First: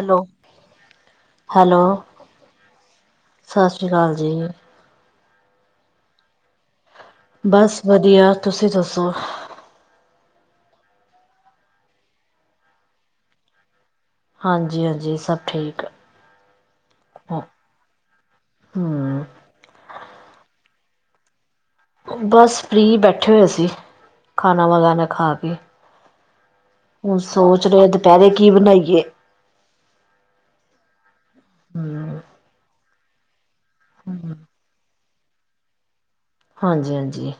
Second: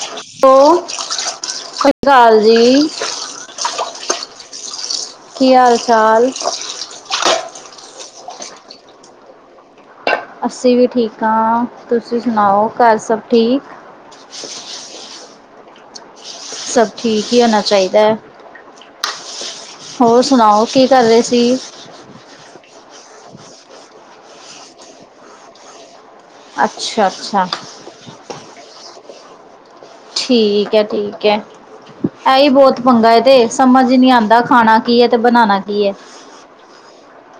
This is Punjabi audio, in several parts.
ਹੈਲੋ ਸਤਿ ਹੈਲੋ, ਸ਼੍ਰੀ ਅਕਾਲ ਜੀ। ਸਤਿ ਸ਼੍ਰੀ ਅਕਾਲ ਜੀ। ਕੀ ਹਾਲ ਚਾਲ? ਬਸ ਵਧੀਆ ਤੁਸੀਂ ਦੱਸੋ? ਅਸੀਂ ਵੀ ਠੀਕ ਹਾਂ, ਤੁਸੀਂ ਸੁਣਾਓ ਘਰ ਸਭ ਠੀਕ? ਹਾਂਜੀ- ਹਾਂਜੀ ਸਭ ਠੀਕ। ਸਭ ਠੀਕ ਹੀ ਹੋਣਾ ਚਾਹੀਦਾ ਹੈ। ਹੂੰ, ਹੋਰ ਸੁਣਾਓ ਕੀ ਕਰ ਰਹੇ ਸੀ। ਬਸ ਫਰੀ ਬੈਠੇ ਹੋਏ ਸੀਂ, ਖਾਣਾ-ਵਾਣਾ ਖਾ ਕੇ। ਅੱਛਾ ਹੁਣ ਅੱਛਾ ਸੋਚ ਰਹੇ ਆ ਦੁਪਹਿਰੇ ਕੀ ਬਣਾਈਏ। ਠੀਕ ਹੈ ਠੀਕ ਹੈ ਹੂੰ, ਐਹੀ ਬਹੁਤ ਪੰਗਾ ਤੇ ਸਮਝ ਹੀ ਨੀ ਹੂੰ ਆਉਂਦਾ ਖਾਣਾ ਕੀ ਹੈ, ਤੇ ਬਣਾਉਣਾ ਕੀ ਏ। ਹਾਂਜੀ- ਹਾਂਜੀ।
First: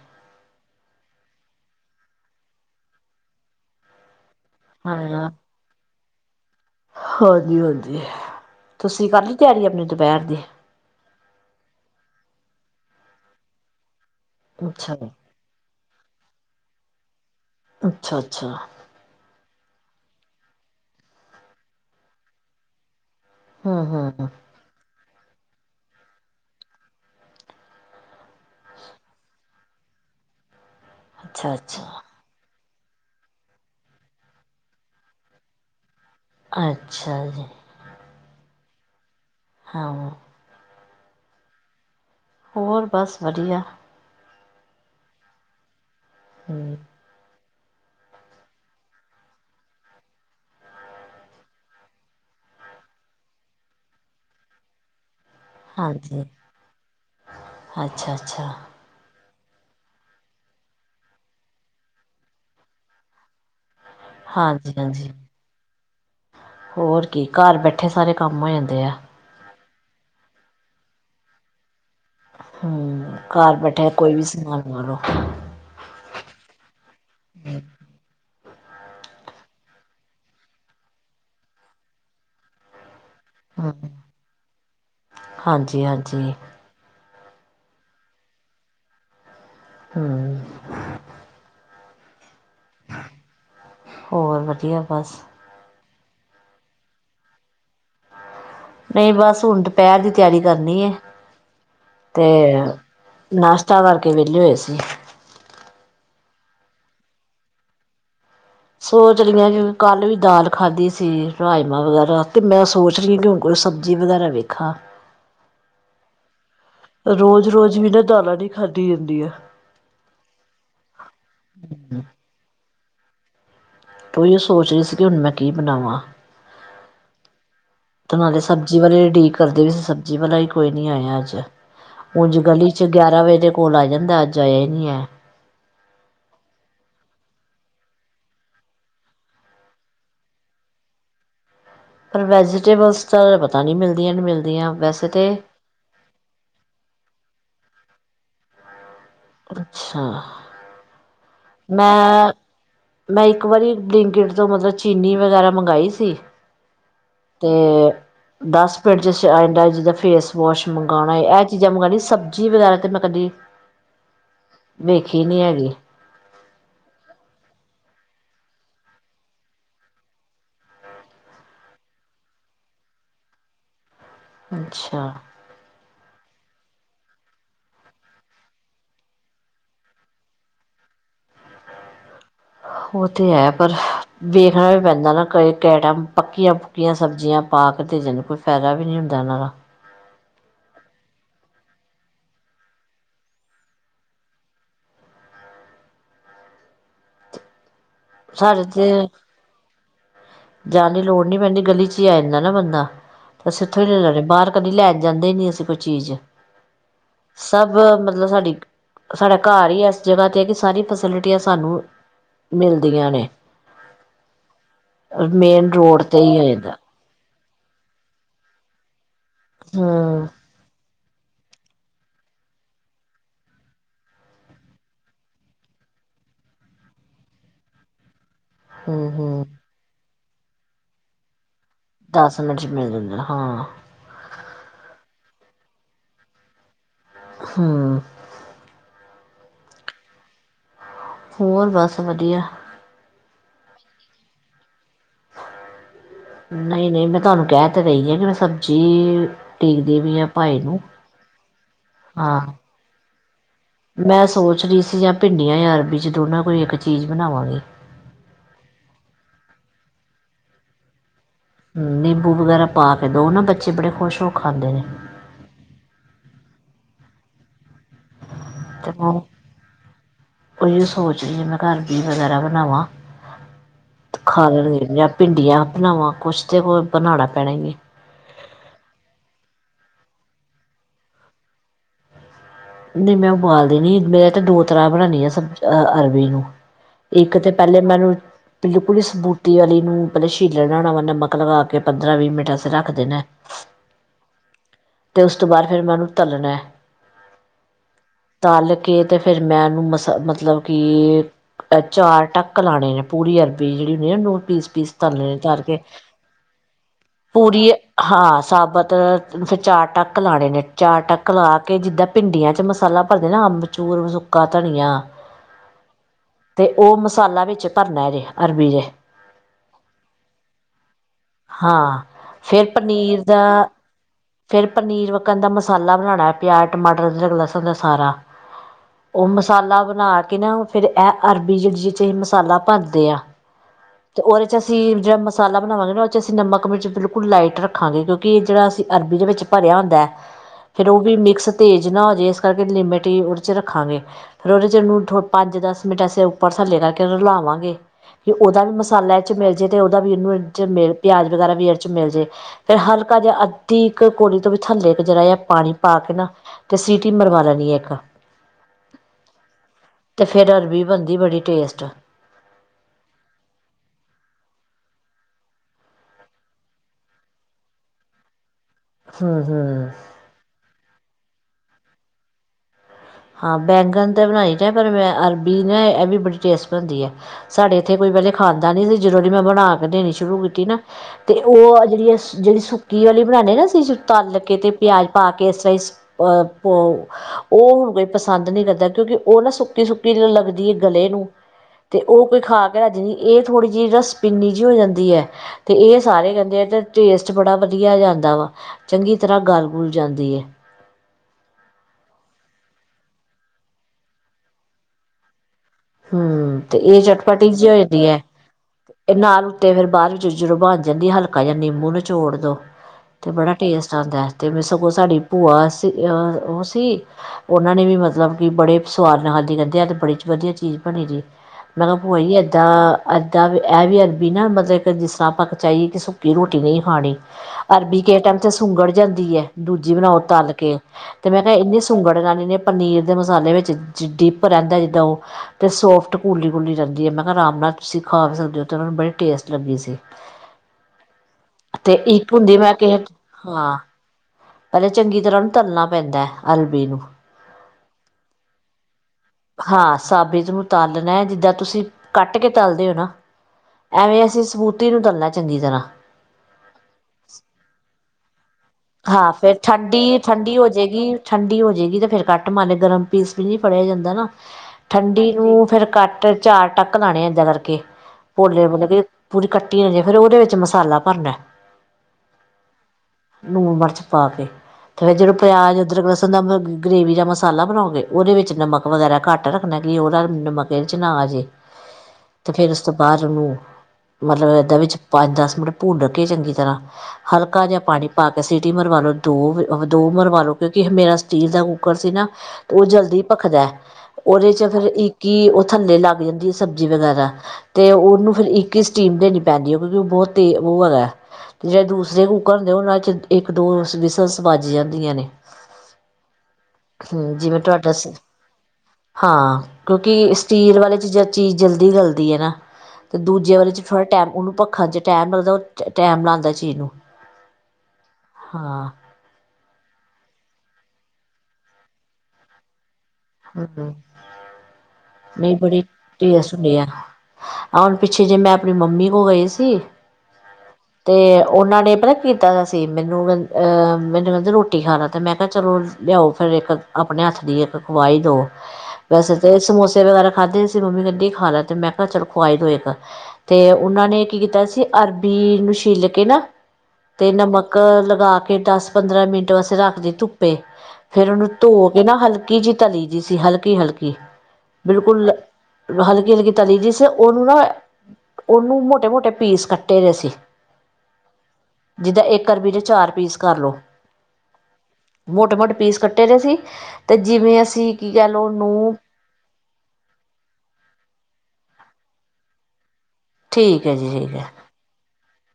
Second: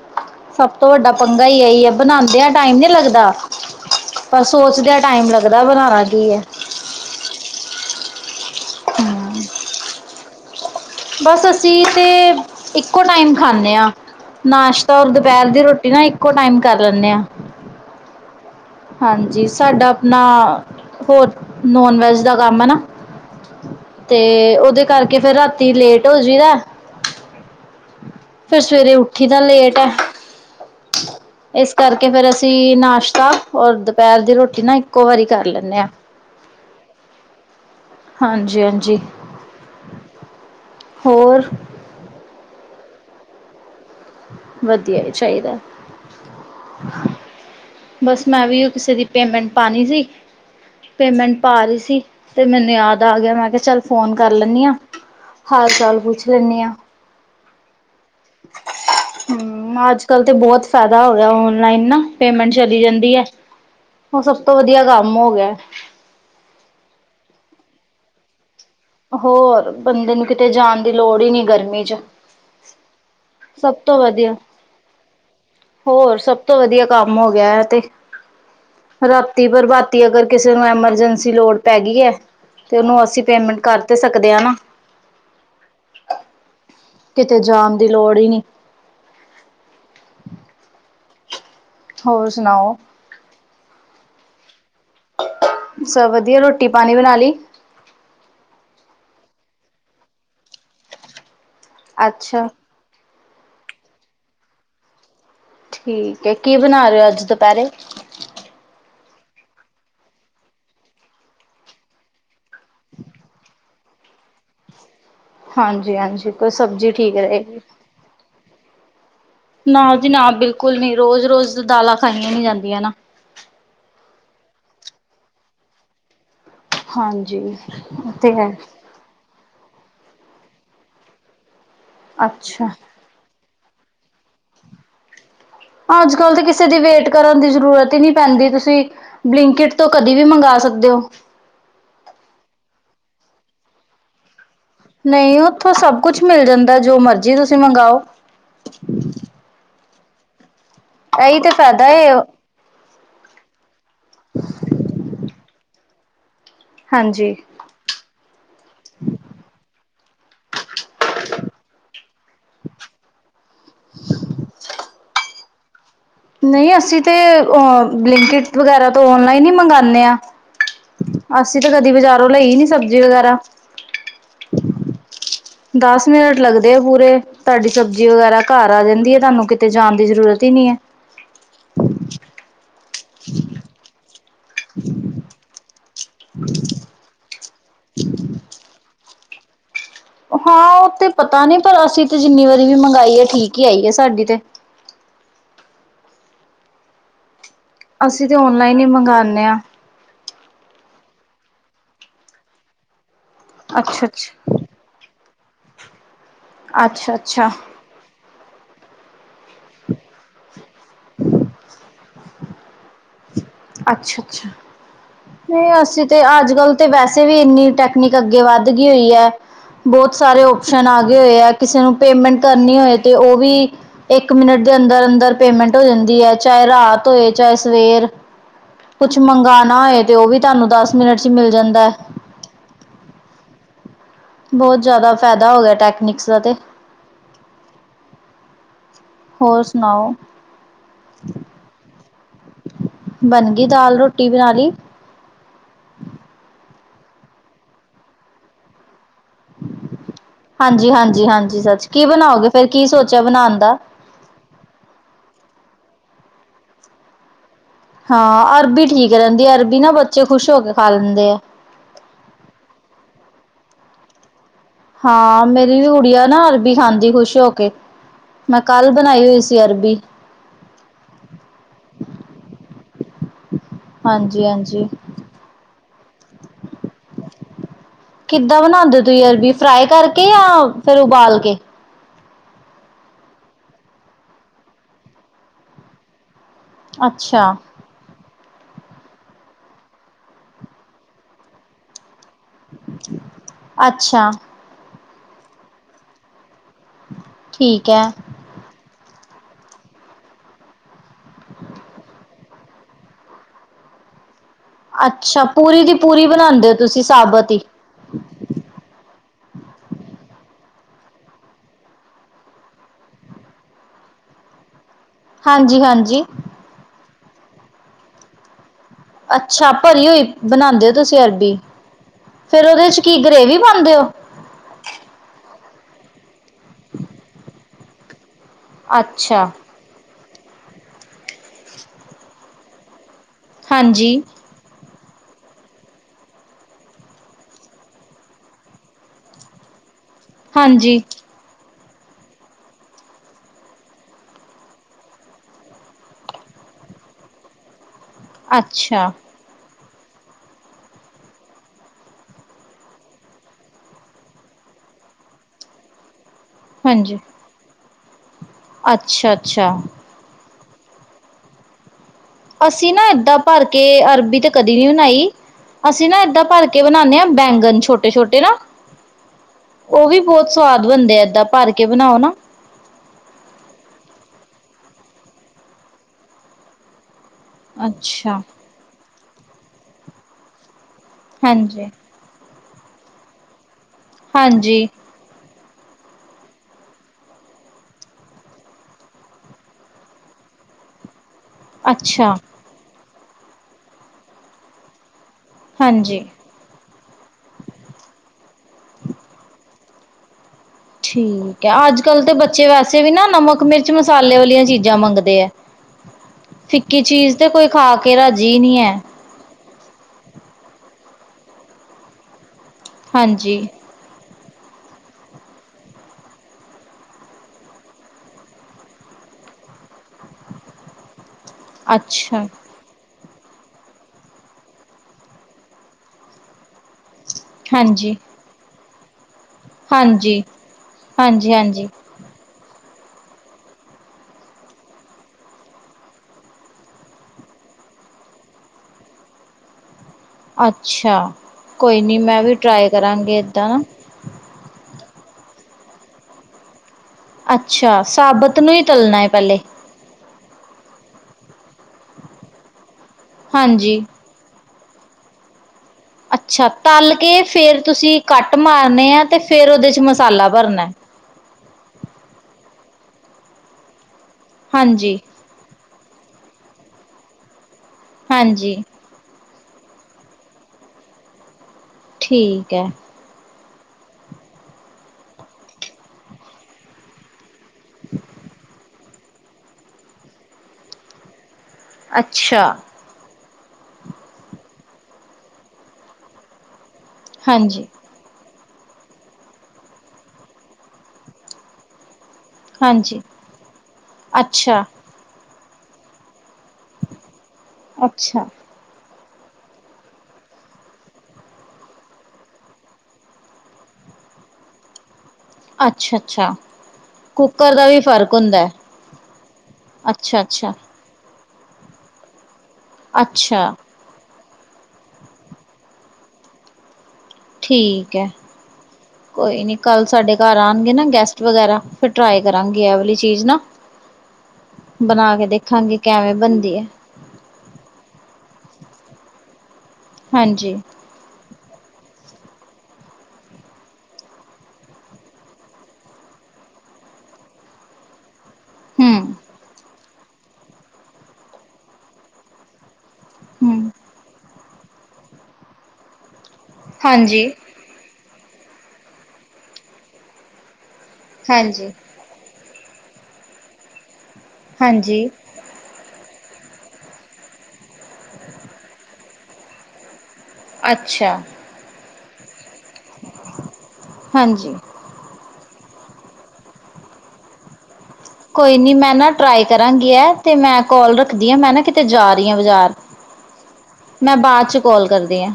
ਸਭ ਤੋਂ ਵੱਡਾ ਪੰਗਾ ਹੀ ਆਹੀ ਹੈ ਬਣਾਉਂਦੇ ਆ ਟਾਈਮ ਨੀ ਲੱਗਦਾ। ਪਰ ਹਾਂ। ਸੋਚਦਿਆਂ ਟਾਈਮ ਲੱਗਦਾ ਬਣਾਉਣਾ ਕੀ ਹੈ। ਹਾਂਜੀ- ਹਾਂਜੀ ਤੁਸੀਂ ਹਮ ਕਰ ਲਈ ਤਿਆਰੀ ਆਪਣੀ ਦੁਪਹਿਰ ਦੀ ਬਸ ਅਸੀਂ ਤੇ ਇੱਕੋ ਟਾਈਮ ਖਾਂਦੇ ਹਾਂ ਅੱਛਾ, ਨਾਸ਼ਤਾ ਉਦੇ ਦੁਪਹਿਰ ਦੀ ਰੋਟੀ ਨਾ ਇੱਕੋ ਟਾਈਮ ਕਰ ਲੈਂਦੇ ਆ। ਅੱਛਾ- ਅੱਛਾ। ਹਾਂਜੀ ਸਾਡਾ ਆਪਣਾ ਹੋਰ ਨੋਨ ਵੈਜ ਦਾ ਕੰਮ ਹੈ ਨਾ। ਹੂੰ ਹੂੰ, ਤੇ ਹੂੰ ਉਹਦੇ ਕਰਕੇ ਫੇਰ ਰਾਤੀ ਲੇਟ ਹੋ ਜਾਈਦਾ। ਫੇਰ ਸਵੇਰੇ ਉੱਠੀ ਤਾਂ ਲੇਟ ਹੈ। ਅੱਛਾ ਇਸ ਅੱਛਾ। ਕਰਕੇ ਫੇਰ ਅਸੀਂ ਨਾਸ਼ਤਾ ਔਰ ਦੁਪਹਿਰ ਦੀ ਰੋਟੀ ਨਾ ਇੱਕੋ ਵਾਰੀ ਕਰ ਲੈਂਦੇ ਆ। ਅੱਛਾ ਜੀ। ਹਾਂਜੀ- ਹਾਂਜੀ। ਹਾਔ। ਹੋਰ। ਹੋਰ ਬਸ ਵਧੀਆ। ਵਧੀਆ ਈ ਚਾਹੀਦਾ। ਹੂੰ ਬਸ ਮੈਂ ਵੀ ਔਹ ਕਿਸੇ ਦੀ ਪੇਮੈਂਟ ਪਾਨੀ ਸੀ। ਪੇਮੈਂਟ ਪਾ ਰਹੀ ਸੀ। ਤੇ ਮੈਨੂੰ ਯਾਦ ਆ ਗਿਆ, ਮੈਂ ਕਿਹਾ ਚੱਲ ਫੋਨ ਕਰ ਲੈੈਂਨੀਆਂ। ਹਾਲ ਚਾਲ ਹਾਂਜੀ ਪੁੱਛ ਲੈਨੀ ਆਂ। ਅੱਛਾ, ਅੱਛਾ। ਹੂੰ ਅੱਜ ਕਲ੍ਹ ਤੇ ਬੋੱਤ ਫੈਦਾ ਹੋ ਗਿਆ। ਔਨਲਾਈਨ ਨਾ ਪੇਮੈਂਟ ਚਲੀ ਜਾਂਦੀ ਐ। ਔਹ ਸਭ ਤੋਂ ਹਾਂਜੀ ਵਧੀਆ ਹਾਂਜੀ ਕੰਮ ਹੋ ਗਿਐ। ਹੋਰ ਕੀ ਘਰ ਬੈਠੇ ਸਾਰੇ ਕੰਮ ਹੋ ਜਾਂਦੇ ਆ। ਹੋਰ ਬੰਦੇ ਨੂੰ ਕਿਤੇ ਜਾਨ ਦੀ ਲੋੜ ਨੀ ਗਰਮੀ 'ਚ ਹੂੰ ਘਰ ਸਭ ਬੈਠੇ ਤੋਂ ਕੋਈ ਵੀ ਵਧੀਆ ਸਮਾਨ ਮੰਗਾਲੋ। ਹੋਰ ਸਭ ਤੋਂ ਵਧੀਆ ਕੰਮ ਹੋ ਗਿਆ ਐ ਤੇ ਰਾਤੀ ਪਰਬਾਤੀ ਅਗਰ ਕਿਸੇ ਨੂੰ ਐਮਰਜੈਂਸੀ ਲੋੜ ਪੈ ਗਈ ਐ। ਤੇ ਉਨੂੰ ਅਸੀਂ ਪੇਮੈਂਟ ਹਮ ਕਰ ਤੇ ਸਕਦੇ ਆ ਨਾ। ਹਾਂਜੀ, ਹਾਂਜੀ। ਕਿਤੇ ਜਾਨ ਦੀ ਲੋੜ ਈ ਨੀ। ਹੈ। ਹੋਰ ਸੁਨਾਔ। ਹੋਰ ਵਧੀਆ ਬਸ ਸਭ ਵਧੀਆ ਰੋਟੀ ਪਾਨੀ ਬਨਾ ਲਈ। ਨਹੀਂ ਬਸ ਹੁਨ ਦੁਪਹਿਰ ਦੀ ਤਿਆਰੀ ਕਰਨੀ ਐ ਤੇ ਅੱਛਾ ਨਾਸ਼ਤਾ ਕਰਕੇ ਵਿਹਲੇ ਹੋਏ ਸੀ। ਠੀਕ ਐ, ਕੀ ਬਨਾਰਹੇ ਹੋ ਅੱਜ ਦੁਪਹਿਰੇ ਸੋਚ ਰਹੀਆਂ ਕਿ ਕੱਲ ਵੀ ਦਾਲ ਖਾਧੀ ਸੀ, ਰਾਜਮਾਂ ਵਗੈਰਾ ਤੇ ਮੈਂ ਸੋਚ ਰਹੀ ਹਾਂ ਕਿ ਹੁਨ ਕੋਈ ਸਬਜ਼ੀ ਵਗੈਰਾ ਵੇਖਾ ਹਾਂਜੀ ਹਾਂਜੀ ਕੋਈ ਸਬਜ਼ੀ ਠੀਕ ਰੋਜ਼ ਰਹੇਗੀ ਰੋਜ਼ ਵੀ ਨਾ ਦਾਲਾਂ ਨੀ ਖਾਧੀ ਜਾਂਦੀਆਂ। ਨਾ ਜੀ ਨਾ ਬਿਲਕੁੱਲ ਨੀ ਰੋਜ਼ ਰੋਜ਼ ਦਾਲਾਂ ਖਾਈਆਂ ਨੀ ਜਾਦੀਆਂ ਨਾ। ਔਹੀ ਸੋਚ ਰਹੀ ਸੀ, ਕਿ ਹੁਨ ਮੈਂ ਕੀ ਬਨਾਵਾਂ। ਹਾਂਜੀ ਉਹ ਤੇ ਨਾਲੇ ਹੈ ਸਬਜ਼ੀ ਵਾਲੇ ਡੀਕ ਘਰਦੇ ਵੀ ਸਬਜ਼ੀ ਵਾਲਾ ਹੀ ਕੋਈ ਨੀ ਆਇਆ ਅੱਜ ਉੰਝ ਅੱਛਾ ਗਲੀ 'ਚ ਗਿਆਰਾਂ ਵਜੇ ਦੇ ਕੋਲ ਆ ਜੈਂਦਾ। ਅੱਜ ਆਇਆ ਹੀ ਨਹੀਂ ਐ। ਅੱਜ ਕੱਲ੍ਹ ਤਾਂ ਕਿਸੇ ਦੀ ਵੇਟ ਕਰਨ ਦੀ ਜ਼ਰੂਰਤ ਨੀ ਪੈਂਦੀ। ਤੁਸੀਂ ਬਲਿੰਕਟ ਤੋਂ ਕਦੀ ਵੀ ਮਂਗਾ ਸਕਦੇ ਔ। ਪਰ ਵੈਜੀਟੇਬਲਸ ਤਾਂ ਪਤਾ ਨਹੀਂ ਮਿਲਦੀਆਂ ਨੀ ਮਿਲਦੀਆਂ। ਵੈਸੇ ਤੇ ਨਹੀਂਔਥੋਂ ਸਭ ਕੁਛ ਮਿਲ ਜੈਂਦਾ ਜੋ ਮਰਜ਼ੀ ਤੁਸੀਂ ਮੰਗਵਾਔ। ਅੱਛਾ। ਐਹੀ ਤੇ ਫਾਇਦਾ ਏ। ਮੈਂ ਮੈਂ ਇੱਕ ਵਾਰੀ ਬਿੰਲੀਕੇਟ ਤੋਂ ਮਤਲਬ ਚੀਨੀ ਵਗੈਰਾ ਮੰਗਾਈ ਸੀ। ਹਂਜੀ। ਆ ਦਸ ਮਿੰਟ ਜ ਆ ਜੈਂਦੈ। ਜਿੱਦਾਂ ਫੇਸ ਵਾਸ਼ ਮੰਗਾਨਾ, ਇਹ ਚੀਜ਼ਾਂ ਮੰਗਾਨੀ ਸਬਜ਼ੀ ਵਗੈਰਾ ਤੇ, ਮੈਂ ਕਦੀ ਹ [inaudible] ਵੇਖੀ ਨੀ ਹੈਗੀ। ਨਹੀਂ ਅਸੀਂ ਤੇ ਬਲਿੰਕਟ ਵਗੈਰਾ ਤੋਂ ਔਨਲਾਈਨ ਈ ਮੰਗਾਣੇ ਆ। ਅਸੀਂ ਤਾਂ ਕਦੀ ਬਜ਼ਾਰੋਂ ਲਈ ਨੀ ਸਬਜ਼ੀ ਵਗੈਰਾ ਅੱਛਾ। ਦਸ ਮਿੰਟ ਲੱਗਦੇ ਆ ਪੂਰੇ ਤੁਹਾਡੀ ਸਬਜ਼ੀ ਵਗੈਰਾ ਘਰ ਆ ਜਾਂਦੀ ਆ, ਤੁਹਾਨੂੰ ਕਿਤੇ ਜਾਣ ਦੀ ਜ਼ਰੂਰਤ ਹੀ ਨੀ ਐ। ਉਹ ਤੇ ਹੈ ਪਰ ਵੇਖਣਾ ਵੀ ਪੈਂਦਾ ਨਾ ਕ ਕਹਿ ਟੈਮ ਪੱਕੀਆਂ- ਪੁੱਕੀਆਂ ਸਬਜ਼ੀਆਂ ਪਾ ਕੇ ਦੇ ਜਾਦੇ, ਕੋਈ ਫਾਇਦਾ ਵੀ ਨੀ ਹੁੰਦਾ ਓਹਨਾਂ ਦਾ ਹਾਂ ਉਹ ਤੇ ਪਤਾ ਨੀ ਪਰ, ਅਸੀਂ ਤੇ ਜਿੰਨੀ ਵਾਰੀ ਵੀ ਮੰਗਾਈ ਐ ਠੀਕ ਹੀ ਆਈ ਐ ਸਾਡੀ ਤੇ ਅਸੀਂ ਤੇ ਸਾਡੇ ਔਨਲਾਈਨ ਈ ਤੇ ਮੰਗਾਨੇ ਆ। ਜਾਣ ਦੀ ਲੋੜ ਨੀ ਪੈਂਦੀ ਗਲੀ ਚ ਹੀ ਆ ਜਾਂਦਾ ਨਾ ਬੰਦਾ, ਅਸੀਂ ਉੱਥੋਂ ਹੀ ਲੈ ਅੱਛਾ ਅੱਛਾ ਲਣੇ ਬਾਹਰ ਕਦੀ ਲੈ ਜਾਂਦੇ ਨੀ ਅਸੀਂ ਕੋਈ ਚੀਜ਼ ਅੱਛਾ ਅੱਛਾ ਸਭ ਮਤਲਬ ਸਾਡੀ ਸਾਡਾ ਘਰ ਈ ਐਸ ਜਗਾ ਤੇ ਐ ਕਿ ਸਾਰੀਆਂ ਫੈਸਿਲਿਟੀਆਂ ਸਾਨੂੰ ਮਿਲਦੀਆਂ ਨੇ ਅੱਛਾ-ਅੱਛਾ ਨਈ ਮੇਨ ਰੋਡ ਅਸੀਂ ਤੇ ਹੀ ਹੋ ਅੱਜ ਕੱਲ ਜਾਂਦਾ ਤੇ ਵੈਸੇ ਵੈਸੇ ਵੀ ਏਨੀ ਟੈਕਨੀਿਕ ਅੱਗੇ ਵੱਧ ਗੀ ਹੋਈ ਐ, ਬਹੁਤ ਹਮ ਸਾਰੇ ਓਪਸ਼ਨ ਆ ਗੇ ਹੋਏ ਆ, ਕਿਸੇ ਨੂੰ ਪੇਮੈਂਟ ਕਰਨੀ ਹੋਏ ਤੇ ਉਹ ਵੀ ਇੱਕ ਮਿੰਟ ਦੇ ਅੰਦਰ- ਅੰਦਰ ਪੇਮੈਂਟ ਹੋ ਜਾਂਦੀ ਐ, ਚਾਹੇ ਰਾਤ ਹੋਏ ਚਾਹੇ ਸਵੇਰ ਹਮ ਕੁਛ ਹਮ ਮੰਗਾਣਾ ਹੋਏ ਤੇ ਓਵੀ ਤੁਹਾਨੂੰ ਦਸ ਮਿੰਟ ਚ ਈ ਮਿਲ ਜਾਂਦਾ ਐ। ਦਸ ਮਿੰਟ ਚ ਮਿਲ ਜਾਂਦੇ, ਹਾਂ। ਬਹੁਤ ਜ਼ਿਆਦਾ ਫਾਇਦਾ ਹੋ ਗਿਆ ਟੈਕਨਿਕਸ ਦਾ ਤੇ ਹੂੰ। ਹੋਰ ਸੁਣਾਓ? ਹੋਰ ਬਸ ਵਧੀਆ। ਬਣ ਗੀ ਦਾਲ਼ ਰੋਟੀ ਬਣਾ ਲੀ? ਨਈ- ਨਈ ਮੈਂ ਤੁਹਾਨੂੰ ਕਹਿ ਤੇ ਰਹੀ ਆ ਕਿ ਮੈਂ ਸਬਜ਼ੀ ਉਡੀਕਦੀ ਪਈ ਆ ਭਾਈ ਨੂੰ ਹਾਂਜੀ- ਹਾਂਜੀ -ਹਾਂਜੀ ਸੱਚ ਕੀ ਹਾਂ ਬਣਾਓਗੇ ਫੇਰ ਕੀ ਸੋਚਿਆ ਬਣਾਣ ਦਾ ਮੈਂ ਸੋਚ ਰਹੀ ਸੀ ਜਾਂ ਭਿੰਡੀਆਂ ਜਾਂ ਅਰਬੀ ਚ ਦੋਨਾਂ ਕੋਈ ਇੱਕ ਚੀਜ਼ ਬਣਾਵਾਂਗੀ। ਹਾਂ ਅਰਬੀ ਠੀਕ ਰਹਿੰਦੀ, ਅਰਬੀ ਨਾ ਬੱਚੇ ਖੁਸ਼ ਹੋ ਕੇ ਖਾ ਲੈਂਦੇ ਆ। ਹੂੰ ਨਿੰਬੂ ਵਗ਼ੈਰਾ ਪਾ ਕੇ ਦੋ ਨਾ, ਬੱਚੇ ਬੜੇ ਖੁਸ਼ ਹੋ ਖਾਂਦੇ ਨੇ। ਹਾਂ ਮੇਰੀ ਵੀ ਗੁਡੀਆ ਨਾ ਅਰਬੀ ਖਾਂਦੀ ਖੁਸ਼ ਹੋ ਕੇ। ਮੈਂ ਕੱਲ ਬਣਾਈ ਹੋਈ ਸੀ ਅਰਬੀ। ਉਈਓ ਸੋਚ ਰਹੀ ਆ, ਮੈਂ ਕਿਆ ਅਰਬੀ ਵਗੈਰਾ ਬਣਾਵਾਂ। ਹਾਂਜੀ ਖਾ ਹਾਂਜੀ ਲੈਣਗੇ ਜਾਂ ਭਿੰਡੀਆਂ ਬਣਾਵਾਂ ਕੁੱਛ ਤੇ ਬਣਾਣਾ ਪੈਣਾ ਈ ਏ। ਕਿੱਦਾਂ ਬਣਾਉਂਦੇ ਤੁਹੀਂ ਅਰਬੀ ਫਰਾਈ ਕਰਕੇ ਜਾਂ ਫਿਰ ਉਬਾਲ ਕੇ ਨਹੀਂ ਮੈਂ ਉਬਾਲ ਦੇਣੀ, ਮੈਂ ਤੇ ਦੋ ਤਰ੍ਹਾਂ ਬਣਾਣੀ ਆ ਸਬ ਅਹ ਅਰਬੀ ਨੂੰ ਇੱਕ ਤੇ ਅੱਛਾ ਪਹਿਲੇ ਮੈਨੂੰ ਬਿਲਕੁਲ ਈ ਸਬੂਤੀ ਵਾਲੀ ਨੂੰ ਪਹਿਲੇ ਛੀਲ ਲੈਣਾ ਵਾ ਨਮਕ ਲਗਾ ਕੇ ਪੰਦਰਾਂ ਵੀਹ ਮਿੰਟ ਬਸ ਰੱਖ ਦੇਣਾ ਐ, ਅੱਛਾ ਤੇ ਉਸ ਤੋਂ ਬਾਅਦ ਫੇਰ ਮੈਂ ਉਹਨੂੰ ਤਲਣਾ ਐ ਠੀਕ ਐ‌। ਤਲਕੇ ਤੇ ਫਿਰ ਮੈਂ ਉਹਨੂੰ ਮਸ ਮਤਲਬ ਕਿ ਅਹ ਚਾਰ ਢੱਕ ਲਾਣੇ ਨੇ ਪੂਰੀ ਅਰਬੀ ਜਿਹੜੀ ਹੁੰਦੀ ਨੂੰ ਪੀਸ ਪੀਸ ਕਰਨੇ ਅੱਛਾ ਕਰ ਕੇ ਪੂਰੀ ਦੀ ਪੂਰੀ ਬਣਾਉਂਦੇ ਹੋ ਤੁਸੀਂ ਸਾਬਤ ਹੀ ਪੂਰੀ ਹਾਂ ਸਾਬਤ ਫਿਰ ਚਾਰ ਟੱਕ ਲਾਣੇ ਨੇ ਚਾਰ ਟੱਕ ਲਾ ਕੇ ਜਿੱਦਾਂ ਭਿੰਡੀਆਂ ਚ ਮਸਾਲਾ ਭਰਦੇ ਨਾ ਅੰਬਚੂਰ ਸੁੱਕਾ ਧਨੀਆ ਹਾਂਜੀ-ਹਾਂਜੀ। ਤੇ ਓ ਮਸਾਲਾ ਵਿੱਚ ਭਰਨਾ ਏਦੇ ਅਰਬੀ ਦੇ ਅੱਛਾ ਭਰੀ ਹੋਈ ਬਨਾਂਦੇ ਓ ਤੁਸੀਂ ਅਰਬੀ ਹਾਂ ਫੇਰ ਉਹਦੇ ਚ ਕੀ ਗਰੇਵੀ ਪਾਂਦੇ ਓ। ਫੇਰ ਪਨੀਰ ਵੱਕਨ ਦਾ ਮਸਾਲਾ ਬਨਾਣਾ ਪਿਆਜ਼ ਟਮਾਟਰ ਅਦਰਕ ਲਸਣ ਦਾ ਸਾਰਾ ਉਹ ਅੱਛਾ ਮਸਾਲਾ ਬਨਾ ਕੇ ਨਾ ਫੇਰ ਇਹ ਅਰਬੀ ਜ ਜੀ ਚ ਇਹ ਮਸਾਲਾ ਭਰਦੇ ਆ। ਹਾਂਜੀ ਤੇ ਉਹਦੇ ਅਸੀਂ ਜਿਹੜਾ ਮਸਾਲਾ ਬਨਾਵਾਂਗੇ ਨਾ ਉਹ 'ਚ ਅਸੀਂ ਨਮਕ ਮਿਰਚ ਬਿਲਕੁਲ ਲਾਈਟ ਰੱਖਾਂਗੇ ਕਿਉਂਕਿ ਜਿਹੜਾ ਅਸੀਂ ਅਰਬੀ ਦੇ ਵਿੱਚ ਭਰਿਆ ਹੁੰਦਾ ਫੇਰ ਹਾਂਜੀ ਉਹ ਵੀ ਮਿਕਸ ਤੇਜ਼ ਨਾ ਹੋ ਜੇ ਇਸ ਕਰਕੇ ਲਿਮਿਟ ਹੀ ਉਹਦੇ ਚ ਰੱਖਾਂਗੇ। ਫੇਰ ਉਹਦੇ 'ਚ ਉਹਨੂੰ ਥੋਰ ਪੰਜ ਦਸ ਮਿੰਟ ਆਸਤੇ ਉੱਪਰ ਥੱਲੇ ਕਰਕੇ ਰਲਾ ਲਾਂਗੇ। ਕਿ ਉਹਦਾ ਵੀ ਅੱਛਾ ਮਸਾਲਾ ਇਹ ਚ ਮਿਲ ਜੇ ਤੇ ਉਹਦਾ ਵੀ ਇਹਨੂੰ ਇਹ ਮਿਲ ਪਿਆਜ ਵਗੈਰਾ ਵੀ ਇਹਦੇ ਚ ਮਿਲ ਜੇ। ਫੇਰ ਹਲਕਾ ਜਿਹਾ ਅੱਧੀ ਕ ਕੋਲੀ ਤੋਂ ਵੀ ਥੱਲੇ ਇੱਕ ਜਰਾ ਜਿਹਾ ਪਾਣੀ ਪਾ ਕੇ ਨਾ ਤੇ ਸਿਟੀ ਮਰਵਾ ਲੈਨੀ ਇੱਕ ਅੱਛਾ-ਅੱਛਾ ਤੇ ਫੇਰ ਅਰਬੀ ਬਨਦੀ ਬੜੀ ਟੇਸਟ। ਅਸੀ ਨਾ ਏਦਾਂ ਭਰ ਕੇ ਅਰਬੀ ਤੇ ਕਦੀ ਨੀ ਬਨਾਈ। ਅਸੀ ਨਾ ਏਦਾਂ ਭਰ ਕੇ ਬਨਾਨੇ ਆ ਬੈਂਗਨ ਛੋਟੇ-ਛੋਟੇ ਨਾ। ਹਾਂ- ਹਾਂ ਬੋਤ ਸਵਾਦ ਬਨਦੇ ਐ ਏਦਾਂ ਭਰ ਕੇ ਬਨਾਓ ਨਾ। ਹਾਂ ਬੈਗਨ ਤਾਂ ਬਣਾਈ ਦੇ ਏ ਪਰ ਅਰਬੀ ਨਾ ਇਹ ਵੀ ਬੜੀ ਟੇਸਟ ਬਨਦੀ ਹੈ। ਸਾਡੇ ਇੱਥੇ ਕੋਈ ਪਹਿਲੇ ਅੱਛਾ ਖਾਂਦਾ ਨੀ ਸੀ ਜਦੋ ਦੀ ਮੈਂ ਬਨਾ ਕੇ ਦੇਨੀ ਸ਼ੁਰੂ ਕੀਤੀ ਨਾ, ਤੇ ਉਹ ਹਾਂਜੀ, ਜਿਹੜੀ ਅ ਜਿਹੜੀ ਸੁੱਕੀ ਆਲੀ ਬਣਾਨੇ ਨਾ ਤਲ ਕੇ ਤੇ ਹਾਂਜੀ ਪਿਆਜ਼ ਪਾ ਕੇ ਸਹੀ ਸ ਇਸ ਤਰ੍ਹਾਂ ਹੀ [unintelligible] ਅਹ ਉਹ ਹੁਣ ਕੇ। [unintelligible] ਪਸੰਦ ਨੀ ਕਰਦਾ ਕਿਉਂਕਿ ਉਹ ਨਾ ਸੁੱਕੀ -ਸੁੱਕੀ ਲੱਗਦੀ ਏ ਗਲੇ ਨੂੰ ਤੇ ਉਹ ਅੱਛਾ ਕੋਈ ਖਾ ਕੇ ਰਾਜ [unintelligible] ਇਹ ਥੋੜ੍ਹੀ ਜਿਹੀ ਰਸਪਿੰਨੀ ਜੀ ਹੋ ਜਾਂਦੀ ਆ ਤੇ, ਇਹ ਹਾਂਜੀ। ਸਾਰੇ ਕਹਿੰਦੇ ਆ। [unintelligible] ਟੇਸਟ ਬੜਾ ਵਧੀਆ ਜਾਂਦਾ ਵਾ ਚੰਗੀ ਤਰ੍ਹਾਂ ਗਲ -ਗੁਲ ਜਾਂਦੀ ਏ। ਠੀਕ ਐ ਅੱਜ ਕੱਲ੍ਹ ਤੇ ਬੱਚੇ ਵੈਸੇ ਵੀ ਨਾ ਨਮਕ ਮਿਰਚ ਮਸਾਲੇ ਵਾਲੀਆ ਚੀਜ਼ਾਂ ਮੰਗਦੇ ਐ। ਹੁ ਤੇ ਫਿੱਕੀ ਇਹ ਚੀਜ਼ ਚਟਪਟੀ ਤੇ ਕੋਈ ਜਿਹੀ ਹੋ ਖਾ ਜਾਂਦੀ ਕੇ ਐ ਰਾਜੀ ਨੀ ਐ ਤੇ ਨਾਲ। ਤੇ ਫੇਰ ਬਾਅਦ ਵਿੱਚੋਂ ਜਦੋਂ ਬਨ ਜਾਂਦੀ ਆ ਹਲਕਾ ਜਿਹਾ ਨਿੰਬੂ ਨਿਚੋੜ ਦੋ ਤੇ ਬੜਾ ਹਾਂਜੀ ਟੇਸਟ। ਸਾਨ ਦੱਸਦੇ ਵੀ ਸਗੋਂ ਸਾਡੀ ਭੂਆ ਸੀ ਅਹ ਉਹ ਸੀ। ਉਹਨਾਂ ਨੇ ਵੀ ਮਤਲਬ ਕਿ ਬੜੇ ਸਵਾਦ ਨਾਲ ਖਾਦੀ ਕਹਿੰਦੇ ਇਹ ਤੇ ਬੜੀ 'ਚ ਵਧੀਆ ਚੀ ਚੀਜ਼ ਬਣੀ ਦੀ ਮੈਂ ਕਿਹਾ ਭੂਆ ਜੀ ਅੱਛਾ। ਏਦਾਂ। ਐਦਾਂ ਵੀ ਇਹ ਵੀ ਅਰਬੀ ਨਾ ਮਤਲਬ ਕਿ ਜਿਸ ਤਰ੍ਹਾਂ ਆਪਾ ਚਾਹੀਏ ਕਿ ਸੁੱਕੀ ਰੋਟੀ ਨਹੀ ਖਾਣੀ। ਅਰਬੀ ਹਾਂਜੀ, ਕਿਹੇ ਟਾਈਮ ਤੇ ਸੁੰਗੜ ਜਾਂਦੀ ਏ, ਦੂਜੀ ਬਨਾਓ ਹਾਂਜੀ, ਤਲ ਕੇ ਤੇ ਮੈਂ ਕਿਹਾ ਇਹ ਨੀ ਹਾਂਜੀ-ਹਾਂਜੀ ਸੁੰਗੜ। ਬਿਰਾਨੀ ਨੇ ਪਨੀਰ ਦੇ ਮਸਾਲੇ ਵਿੱਚ ਡਿੱਪ ਰਹਿੰਦਾ ਜਿੱਦਾਂ ਉਹ। ਤੇ ਸੋਫਟ ਕੂਲੀ ਕੂਲੀ ਰਹਿੰਦੀ ਏ ਮੈਂ ਕਿਹਾ ਰਾਮ ਨਾਲ ਤੁਸੀਂ ਖਾ ਵੀ ਸਕਦੇ ਹੋ ਤੇ ਉਨ੍ਹਾਂ ਨੂੰ ਬੜੀ ਟੇਸਟ ਲੱਗੀ ਸੀ। ਅੱਛਾ ਤੇ ਕੋਈ ਨੀ ਇੱਕ ਮੈਂ ਵੀ ਹੁੰਦੀ ਟਰਾਈ ਕਿਹਾ ਕਰਾਂਗੀ ਏਦਾਂ ਹਾਂ ਨਾ। ਪਹਿਲੇ ਚੰਗੀ ਤਰ੍ਹਾ ਉਹਨੂੰ ਤਲਨਾ ਪੈਂਦਾ ਅਰਬੀ ਨੂੰ। ਅੱਛਾ ਸਾਬਤ ਨੂੰ ਹੀ ਤਲਨਾ ਪਹਿਲ। ਹਾਂ ਸਾਬਿਤ ਨੂੰ ਤਾਲਨਾ ਏ ਜਿੱਦਾਂ ਤੁਸੀਂ ਕੱਟ ਕੇ ਤਲਦੇ ਹੋ ਨਾ। ਹਾਂਜੀ ਐਵੇ ਅਸੀ ਸਬੂਤੀ ਨੂੰ ਤਲਨਾ ਚੰਗੀ ਤਰ੍ਹਾਂ। ਅੱਛਾ ਤਲ ਕੇ ਫੇਰ ਤੁਸੀ ਕੱਟ ਮਾਰਨੇ ਏ ਹਾਂ ਤੇ ਫੇਰ ਉਹਦੇ 'ਚ ਠੰਡੀ ਮਸਾਲਾ ਠੰਡੀ ਹੋ ਭਰਨਾ। ਜਾਏਗੀ ਠੰਡੀ ਹੋ ਜੇਗੀ ਤੇ ਫੇਰ ਕੱਟ ਮਾਰਨੇ ਗਰਮ ਪੀਸ ਵੀ ਨੀ ਫੜਿਆ ਜਾਂਦਾ ਨਾ ਹਾਂਜੀ ਠੰਡੀ ਨੂੰ ਫੇਰ ਕੱਟ। ਫੇਰ ਚਾਰ ਟੱਕ ਲਾਣੇ ਏਦਾਂ ਕਰਕੇ ਪੋਲ ਹਾਂਜੀ ਪੋਲੇ ਕਿ ਪੂਰੀ ਕੱਟੀ ਏ ਅਜੇ ਫੇਰ ਉਹਦੇ ਵਿੱਚ ਮਸਾਲਾ ਭਰਨਾ। ਠੀਕ ਐ, ਲੂਨ ਮਰਚ ਪਾ ਕੇ ਤੇ ਫੇਰ ਜਦੋਂ ਪਿਆਜ, ਅਦਰਕ, ਲਸਨ ਦਾ ਗ੍ਰੇਵੀ ਦਾ ਮਸਾ, ਮਸਾਲਾ ਬਨਾਉਗੇ ਉਹਦੇ ਵਿੱਚ ਨਮਕ ਵਗੈਰਾ ਘੱਟ ਰੱਖਨਾ ਕਿ ਉਹਦਾ ਨਮਕ ਇਹਦੇ ਚ' ਨਾ ਆ ਜੇ। [unintelligible] ਤੇ ਅੱਛਾ ਫੇਰ ਉਸ ਤੋ। ਬਾਅਦ ਨੂੰ, [unintelligible] ਮਤਲਬ ਇਹਦੇ ਵਿੱਚ ਪੰਜ ਦਸ ਮਿੰਟ ਭੁੰਨ ਕੇ ਚੰਗੀ ਤਰ੍ਹਾਂ। ਹਲਕਾ ਜਿਆ ਹਾਂਜੀ ਪਾਣੀ। ਪਾ ਕੇ ਸਿਟੀ ਮਰਵਾ ਲੋ, ਦੋ -ਦੋ ਮਰਵਾ ਲੋ ਕਿਉਂਕਿ ਮੇਰਾ ਸਟੀਲ ਦਾ ਕੁੱਕਰ ਸੀ ਨਾ। ਉਹ ਹਾਂਜੀ ਜਲਦੀ ਭਖਦਾ, ਉਹਦੇ ਚ' ਅੱਛਾ ਫਿਰ ਇੱਕ। ਕਿ ਉਹ ਥੱਲੇ ਲੱਗ ਜਾਂਦੀ ਆ ਸਬਜ਼ੀ ਵਗੈਰਾ ਤੇ, ਉਹਨੂੰ ਅੱਛਾ ਫਿਰ ਇੱਕ। ਕਿ ਸਟੀਮ ਦੇਣੀ ਪੈਂਦੀ ਆ ਕਿਉਂਕਿ, ਉਹ ਬਹੁਤ ਤੇ ਉਹ ਹੈਗਾ ਤੇ, ਜਿਹੜੇ ਦੂਸਰੇ ਕੁੱਕਰ ਨੇ ਉਹਨਾਂ। ਜਦ ਇੱਕ- ਦੋ ਵਿੱਸਲਸ ਵੱਜ ਜਾਂਦੀਆਂ ਨੇ, ਅੱਛਾ -ਅੱਛਾ ਹਮ ਜਿਵੇਂ ਕੁੱਕਰ ਦਾ ਤੁਹਾਡਾ ਵੀ ਸੀ। [unintelligible] ਫ਼ਰਕ ਹੁੰਦਾ ਹਾਂ ਕਿਉਂਕਿ ਅੱਛਾ ਅੱਛਾ ਸਟੀਲ ਵਾਲੇ ਚ ਜਾਂ ਚੀਜ਼ ਜਲਦੀ ਗਲਦੀ ਹੈ ਨਾ ਤੇ ਦੂਜੇ ਵਾਲੇ ਅੱਛਾ 'ਚ ਥੋੜ੍ਹਾ ਟੈਮ, ਉਹਨੂੰ ਭਖਣ 'ਚ ਟੈਮ ਲੱਗਦਾ ਉਹ ਟੈਮ ਲਾਂਦਾ ਚੀਜ਼ ਨੂੰ। ਠੀਕ ਐ। ਹਾਂ। ਕੋਈ ਨੀ ਕੱਲ ਸਾਡੇ ਘਰ ਆਣਗੇ ਨਾ ਗੈਸਟ ਵਗੈਰਾ ਫਿਰ ਟਰਾਈ ਕਰਾਂਗੇ ਐ ਵਾਲੀ ਚੀਜ਼ ਨਾ ਹਮ ਬਣਾ ਕੇ ਨਹੀਂ ਬੜੀ ਦੇਖਾਂਗੇ ਕਿਵੇਂ ਟੇਸਟ ਬਣਦੀ ਹੁੰਦੇ ਹੈ ਆ, ਆ ਹੁਣ ਪਿੱਛੇ ਜੇ ਮੈਂ ਆਪਣੀ ਮੰਮੀ ਕੋਲ ਗਈ ਸੀ। ਹਾਂਜੀ। ਤੇ ਉਹਨਾਂ ਨੇ ਪਤਾ ਕੀਤਾ ਸੀ ਮੈਨੂੰ ਕਹਿੰ ਐ ਮੈਨੂੰ ਕਹਿੰਦੇ ਰੋਟੀ ਖਾ ਲੈ ਅਤੇ ਮੈਂ ਕਿਹਾ ਚਲੋ। ਲਿਆਓ ਫਿਰ ਇੱਕ ਆਪਣੇ ਹੱਥ ਦੀ ਇੱਕ ਖਵਾਹੀ ਦਿਓ ਵੈਸੇ ਹੂੰ ਤਾਂ ਸਮੋਸੇ ਵਗੈਰਾ ਖਾਧੇ ਸੀ। ਮੰਮੀ ਕਹਿੰਦੀ ਖਾ ਲਾ ਤੇ ਮੈਂ ਕਿਹਾ ਚਲੋ ਖੁਵਾਈ ਦੋ ਇੱਕ ਤੇ ਹੂੰ, ਉਹਨਾਂ ਨੇ ਕੀ ਕੀਤਾ ਸੀ। ਅਰਬੀ ਨੂੰ ਛਿਲ ਕੇ ਨਾ ਤੇ ਹਾਂਜੀ, ਨਮਕ ਨਮਕ ਲਗਾ ਕੇ ਦਸ ਪੰਦਰਾਂ ਮਿੰਟ ਵਾਸਤੇ ਰੱਖਦੀ ਧੁੱਪੇ ਫੇਰ ਉਹਨੂੰ ਧੋ ਹਾਂਜੀ, ਕੇ ਨਾ ਹਲਕਾ ਹਲਕੀ ਜਿਹੀ ਤਲੀ ਜੀ ਸੀ ਹਲਕੀ ਹਲਕੀ ਹਾਂਜੀ, ਬਿਲਕੁਲ। ਹਲਕੀ ਹਲਕੀ ਤਲੀ ਦੀ ਸੀ ਉਹਨੂੰ ਨਾ ਉਹਨੂੰ ਮੋਟੇ ਮੋਟੇ ਪੀਸ ਕੱਟੇ ਦੇ ਸੀ। ਅੱਛਾ। ਜਿਦਾਂ ਇੱਕ ਅਰਬੀ ਦੇ ਚਾਰ ਪੀਸ ਕਰ ਲਉ। ਹਾਂਜੀ। ਮੋਟੇ ਮੋਟੇ ਪੀਸ ਕੱਟੇ ਦੇ ਸੀ ਤੇ ਜਿਵੇਂ ਅਸੀਂ ਕੀ ਕਹਿ ਲਓ ਕੋਈ ਨਹੀਂ ਉਹਨੂੰ ਮੈਂ ਨਾ ਟਰਾਈ ਕਰਾਂਗੀ ਐ ਤੇ ਮੈਂ ਕੋਲ ਰੱਖਦੀ ਹਾਂ ਮੈਂ ਨਾ ਕਿਤੇ ਜਾ ਰਹੀ ਹਾਂ ਬਾਜ਼ਾਰ ਠੀਕ ਹੈ ਜੀ ਠੀਕ ਮੈਂ ਹੈ ਬਾਅਦ ਚ ਕੋਲ ਕਰਦੀ ਹਾਂ।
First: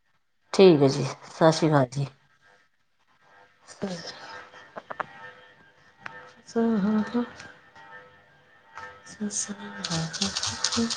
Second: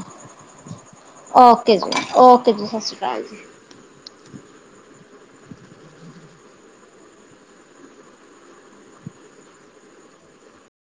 ਠੀਕ ਹੈ ਜੀ ਸਤਿ ਸ਼੍ਰੀ ਓਕੇ ਅਕਾਲ ਜੀ, ਓਕੇ ਜੀ, ਸਤਿ ਸ਼੍ਰੀ ਅਕਾਲ ਜੀ। [unintelligible] ਸ ਹ ਹ। ਸ ਹ ਸ।